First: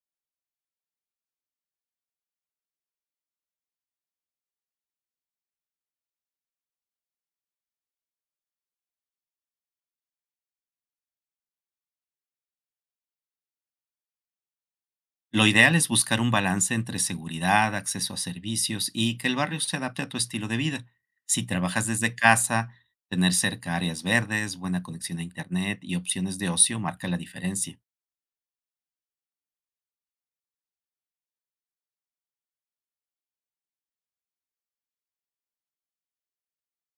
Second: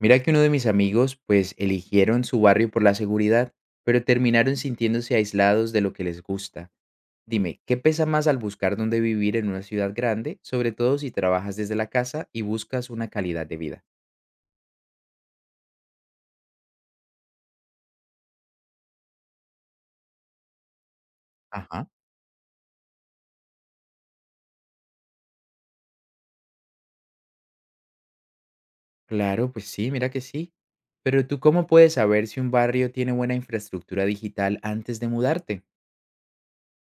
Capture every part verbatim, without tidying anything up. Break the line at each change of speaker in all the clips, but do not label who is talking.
Mira que uno de mis amigos, pues, eligieron su barrio por la seguridad, pero terminaron sintiéndose aislados de lo que les gusta. Dime, ¿qué pesa más al buscar dónde vivir en una ciudad grande, sobre todo si trabajas desde la casa y buscas una calidad de vida?
Lo ideal es buscar un balance entre seguridad, acceso a servicios y que el barrio se adapte a tu estilo de vida. Si trabajas
Ajá.
desde casa, tener cerca áreas verdes, buena conexión a Internet y opciones de ocio marca la diferencia.
Claro, pues sí, mira que sí. Pero tú, ¿cómo puedes saber si un barrio tiene buena infraestructura digital antes de mudarte?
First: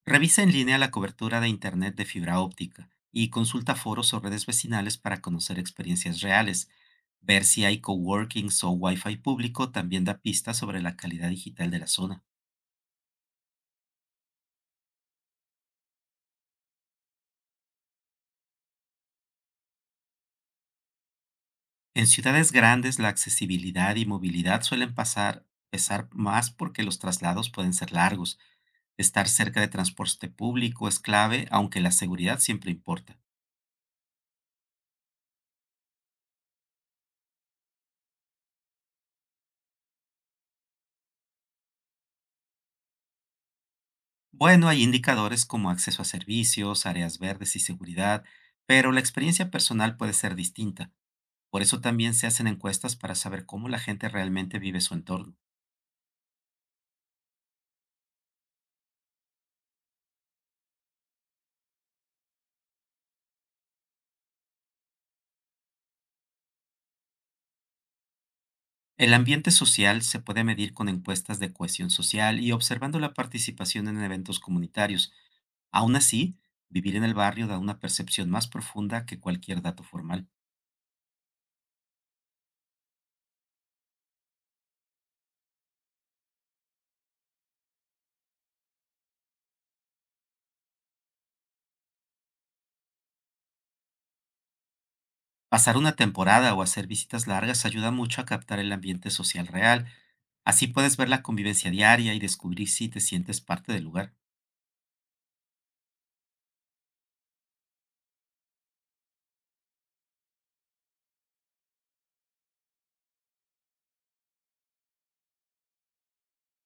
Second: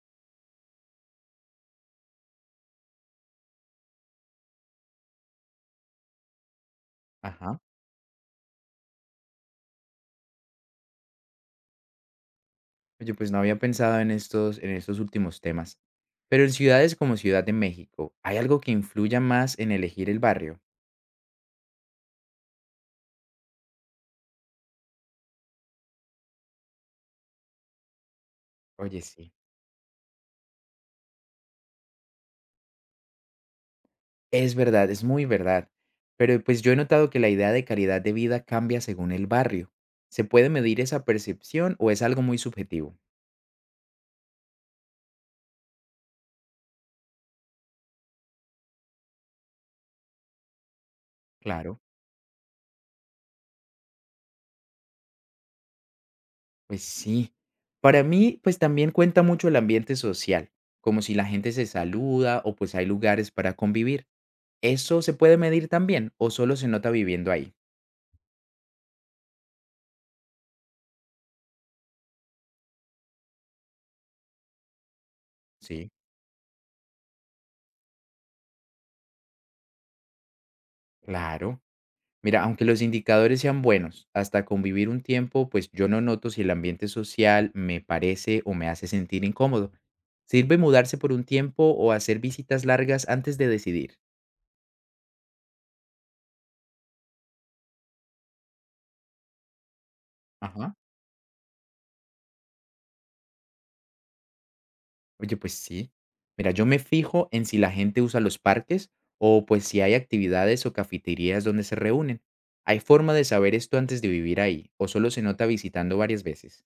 Revisa en línea la cobertura de Internet de fibra óptica y consulta foros o redes vecinales para conocer experiencias reales. Ver
Ajá.
si hay coworkings o Wi-Fi público también da pistas sobre la calidad digital de la zona.
Oye, pues no había pensado en estos, en estos últimos temas. Pero en ciudades como Ciudad de México, ¿hay algo que influya más en elegir el barrio?
En ciudades grandes la accesibilidad y movilidad suelen pasar, pesar más porque los traslados pueden ser largos.
Oye,
Estar
sí.
cerca de transporte público es clave, aunque la seguridad siempre importa.
Es verdad, es muy verdad. Pero pues yo he notado que la idea de calidad de vida cambia según el barrio. ¿Se puede medir esa percepción o es algo muy subjetivo?
Bueno, hay indicadores como acceso a servicios, áreas verdes y seguridad, pero la experiencia personal puede ser distinta. Por
Claro.
eso también se hacen encuestas para saber cómo la gente realmente vive su entorno.
Pues sí. Para mí, pues también cuenta mucho el ambiente social, como si la gente se saluda o pues hay lugares para convivir. ¿Eso se puede medir también o solo se nota viviendo ahí?
El ambiente social se puede medir con encuestas de cohesión social y observando la participación en eventos comunitarios.
Sí.
Aún así, vivir en el barrio da una percepción más profunda que cualquier dato formal.
Claro. Mira, aunque los indicadores sean buenos, hasta convivir un tiempo, pues yo no noto si el ambiente social me parece o me hace sentir incómodo. ¿Sirve mudarse por un tiempo o hacer visitas largas antes de decidir?
Pasar una temporada o hacer visitas largas ayuda mucho a captar el ambiente social real. Así
Ajá.
puedes ver la convivencia diaria y descubrir si te sientes parte del lugar.
Oye, pues sí. Mira, yo me fijo en si la gente usa los parques o pues si hay actividades o cafeterías donde se reúnen. ¿Hay forma de saber esto antes de vivir ahí o solo se nota visitando varias veces?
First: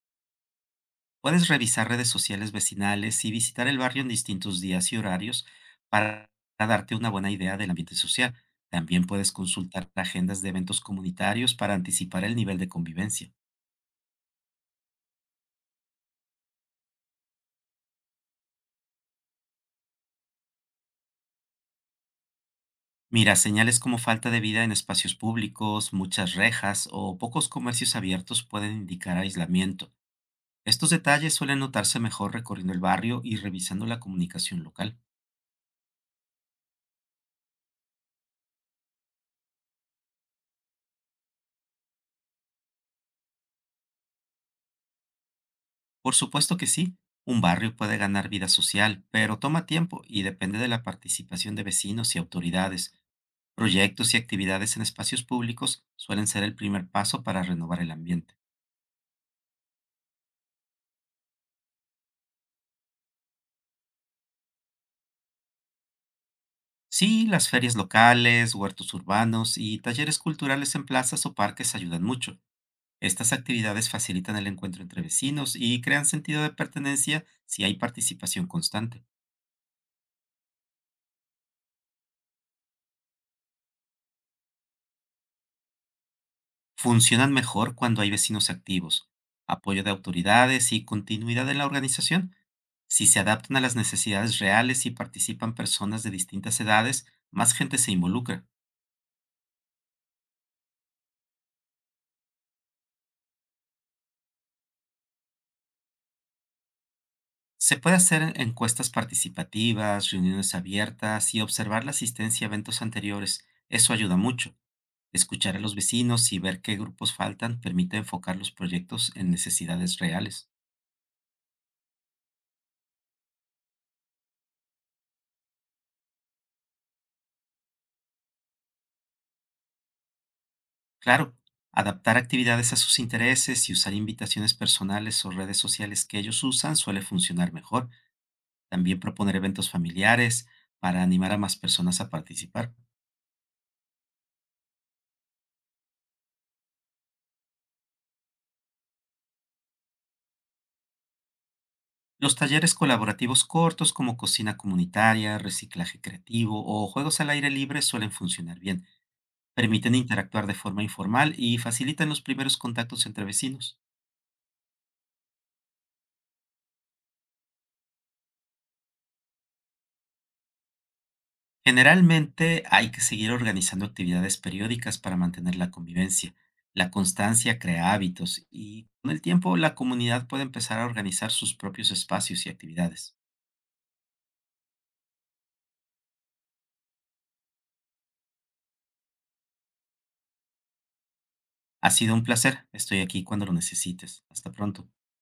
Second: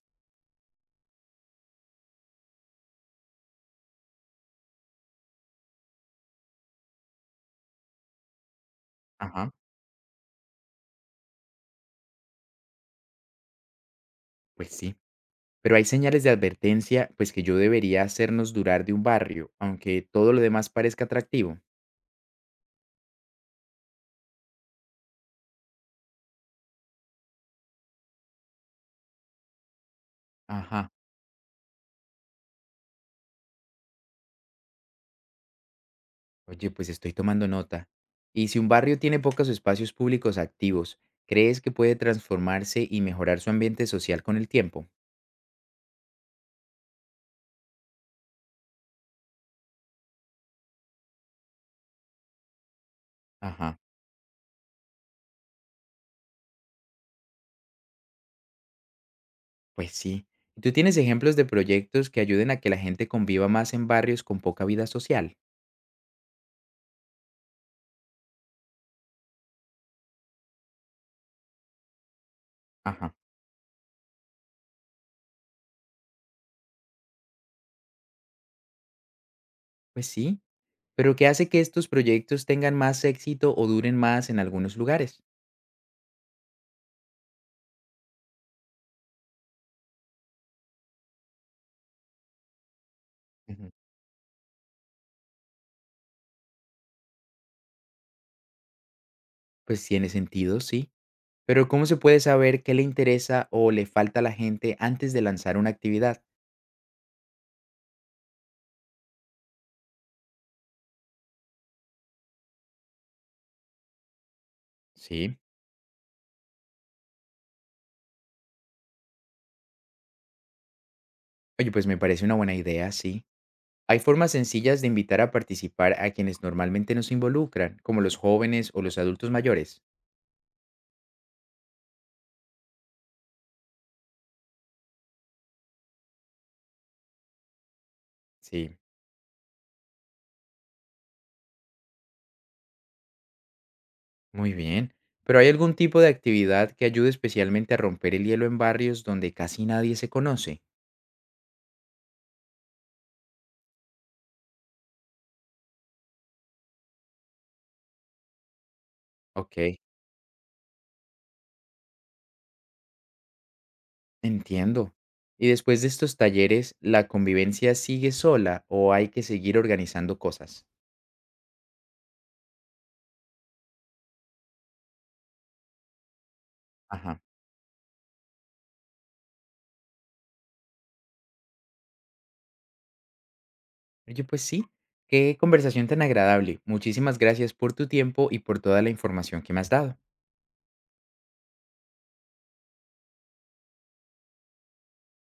Puedes revisar redes sociales vecinales y visitar el barrio en distintos días y horarios para darte una buena idea del ambiente social. También puedes
Ajá.
consultar agendas de eventos comunitarios para anticipar el nivel de convivencia.
Pues sí. Pero hay señales de advertencia, pues que yo debería hacernos durar de un barrio, aunque todo lo demás parezca atractivo.
Mira, señales como falta de vida en espacios públicos, muchas rejas o pocos comercios abiertos pueden indicar aislamiento. Estos
Ajá,
detalles suelen notarse mejor recorriendo el barrio y revisando la comunicación local.
oye, pues estoy tomando nota. Y si un barrio tiene pocos espacios públicos activos, ¿crees que puede transformarse y mejorar su ambiente social con el tiempo?
Por supuesto que sí, un barrio puede ganar vida social, pero toma tiempo y depende de la participación de vecinos y autoridades.
Ajá,
Proyectos y actividades en espacios públicos suelen ser el primer paso para renovar el ambiente.
pues sí. ¿Y ¿tú tienes ejemplos de proyectos que ayuden a que la gente conviva más en barrios con poca vida social?
Sí, las ferias locales, huertos urbanos y talleres culturales en plazas o parques ayudan mucho.
Ajá,
Estas actividades facilitan el encuentro entre vecinos y crean sentido de pertenencia si hay participación constante.
pues sí. ¿Pero qué hace que estos proyectos tengan más éxito o duren más en algunos lugares?
Funcionan mejor cuando hay vecinos activos, apoyo de autoridades y continuidad en la organización. Si se adaptan a
Ujú.
las necesidades reales y participan personas de distintas edades, más gente se involucra.
Pues tiene sentido, sí. Pero ¿cómo se puede saber qué le interesa o le falta a la gente antes de lanzar una actividad?
Se puede hacer encuestas participativas, reuniones abiertas y observar la asistencia a eventos anteriores. Eso ayuda mucho.
Sí,
Escuchar a los vecinos y ver qué grupos faltan permite enfocar los proyectos en necesidades reales.
oye, pues me parece una buena idea, sí. Hay formas sencillas de invitar a participar a quienes normalmente no se involucran, como los jóvenes o los adultos mayores.
Claro, adaptar actividades a sus intereses y usar invitaciones personales o redes sociales que ellos usan suele funcionar mejor.
Sí.
También proponer eventos familiares para animar a más personas a participar.
Muy bien. ¿Pero hay algún tipo de actividad que ayude especialmente a romper el hielo en barrios donde casi nadie se conoce?
Los talleres colaborativos cortos como cocina comunitaria, reciclaje creativo o juegos al aire libre suelen funcionar bien.
Ok.
Permiten interactuar de forma informal y facilitan los primeros contactos entre vecinos.
Entiendo. ¿Y después de estos talleres, la convivencia sigue sola o hay que seguir organizando cosas?
Generalmente hay que seguir organizando actividades periódicas para mantener la convivencia. La
Ajá.
constancia crea hábitos y con el tiempo la comunidad puede empezar a organizar sus propios espacios y actividades.
Oye, pues sí, qué conversación tan agradable. Muchísimas gracias por tu tiempo y por toda la información que me has dado.
Ha sido un placer. Estoy aquí cuando lo necesites. Hasta pronto.